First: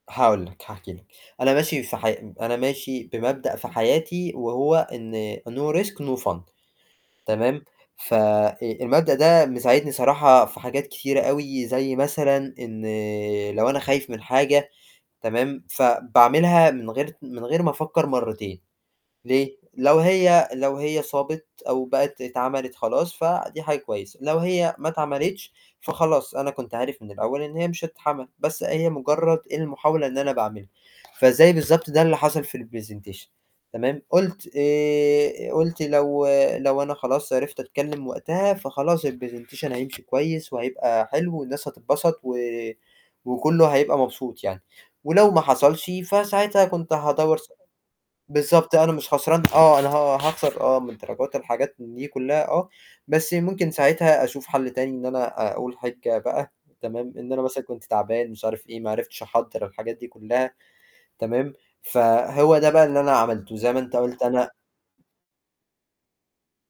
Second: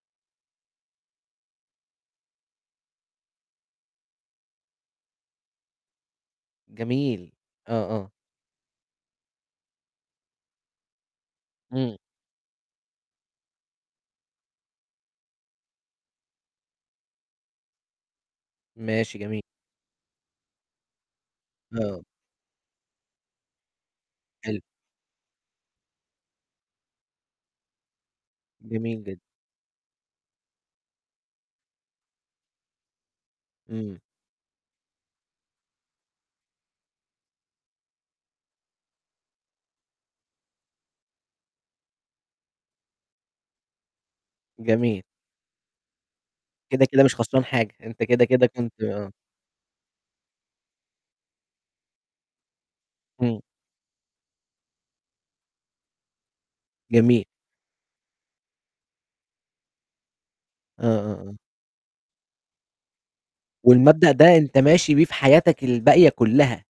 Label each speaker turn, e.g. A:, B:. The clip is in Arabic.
A: هاقول لك، هاحكي لك، أنا ماشي سح أب أنا ماشي بمبدأ في حياتي وهو إن No risk no fun
B: جميل،
A: تمام،
B: آه، آه.
A: ف آآ، المبدأ ده مساعدني صراحة في حاجات كتيرة أوي، زي
B: إمم.
A: مثلًا إن لو أنا خايف من حاجة تمام، فباعملها من غير ت من غير ما أفكّر مرّتين،
B: ماشي جمي
A: ليه؟ لو هي لو هي صابت أو
B: آه.
A: بقت اتعملت خلاص، فدي حاجة كويسة لو
B: حلو.
A: هي ما اتعملتش، فخلاص أنا كنت عارف من الأول إن هي مش هتتعمل بس أهي
B: جميل جدًا.
A: مجرّد المحاولة إن أنا باعملها، فزي بالضبط ده اللي حصل في الPresentation
B: إمم.
A: تمام، قُلت آآ، قُلت لو لو أنا خلاص عرفت أتكلّم وقتها فخلاص الPresentation هيمشي كويس وهيبقى حلو والناس هتبسط و وكلّه هيبقى مبسوط يعني،
B: جميل.
A: ولو ما حصلش، فساعتها
B: كده،
A: كنت
B: كده مش
A: هادوّر
B: خسران
A: سأ
B: حاجة أنت كده، كده
A: بالضبط،
B: كنت
A: أنا مش
B: آه.
A: خسران آه، أنا ه هاخسر آه، من دراجات الحاجات دي كلّها آه، بس
B: إمم.
A: ممكن ساعتها أشوف حَل تاني إن أنا أقول حِجّة بقى تمام،
B: جميل.
A: إن أنا مثلًا كنت تعبان، مش عارف إيه ما عرفتش أحضّر الحاجات دي كلّها،
B: آه، آه، آه.
A: تمام، فهو ده بقى اللي أنا عملته زي ما أنت
B: والمبدأ
A: قُلت
B: ده
A: أنا
B: أنت ماشي بيه في حياتك الباقية كلّها.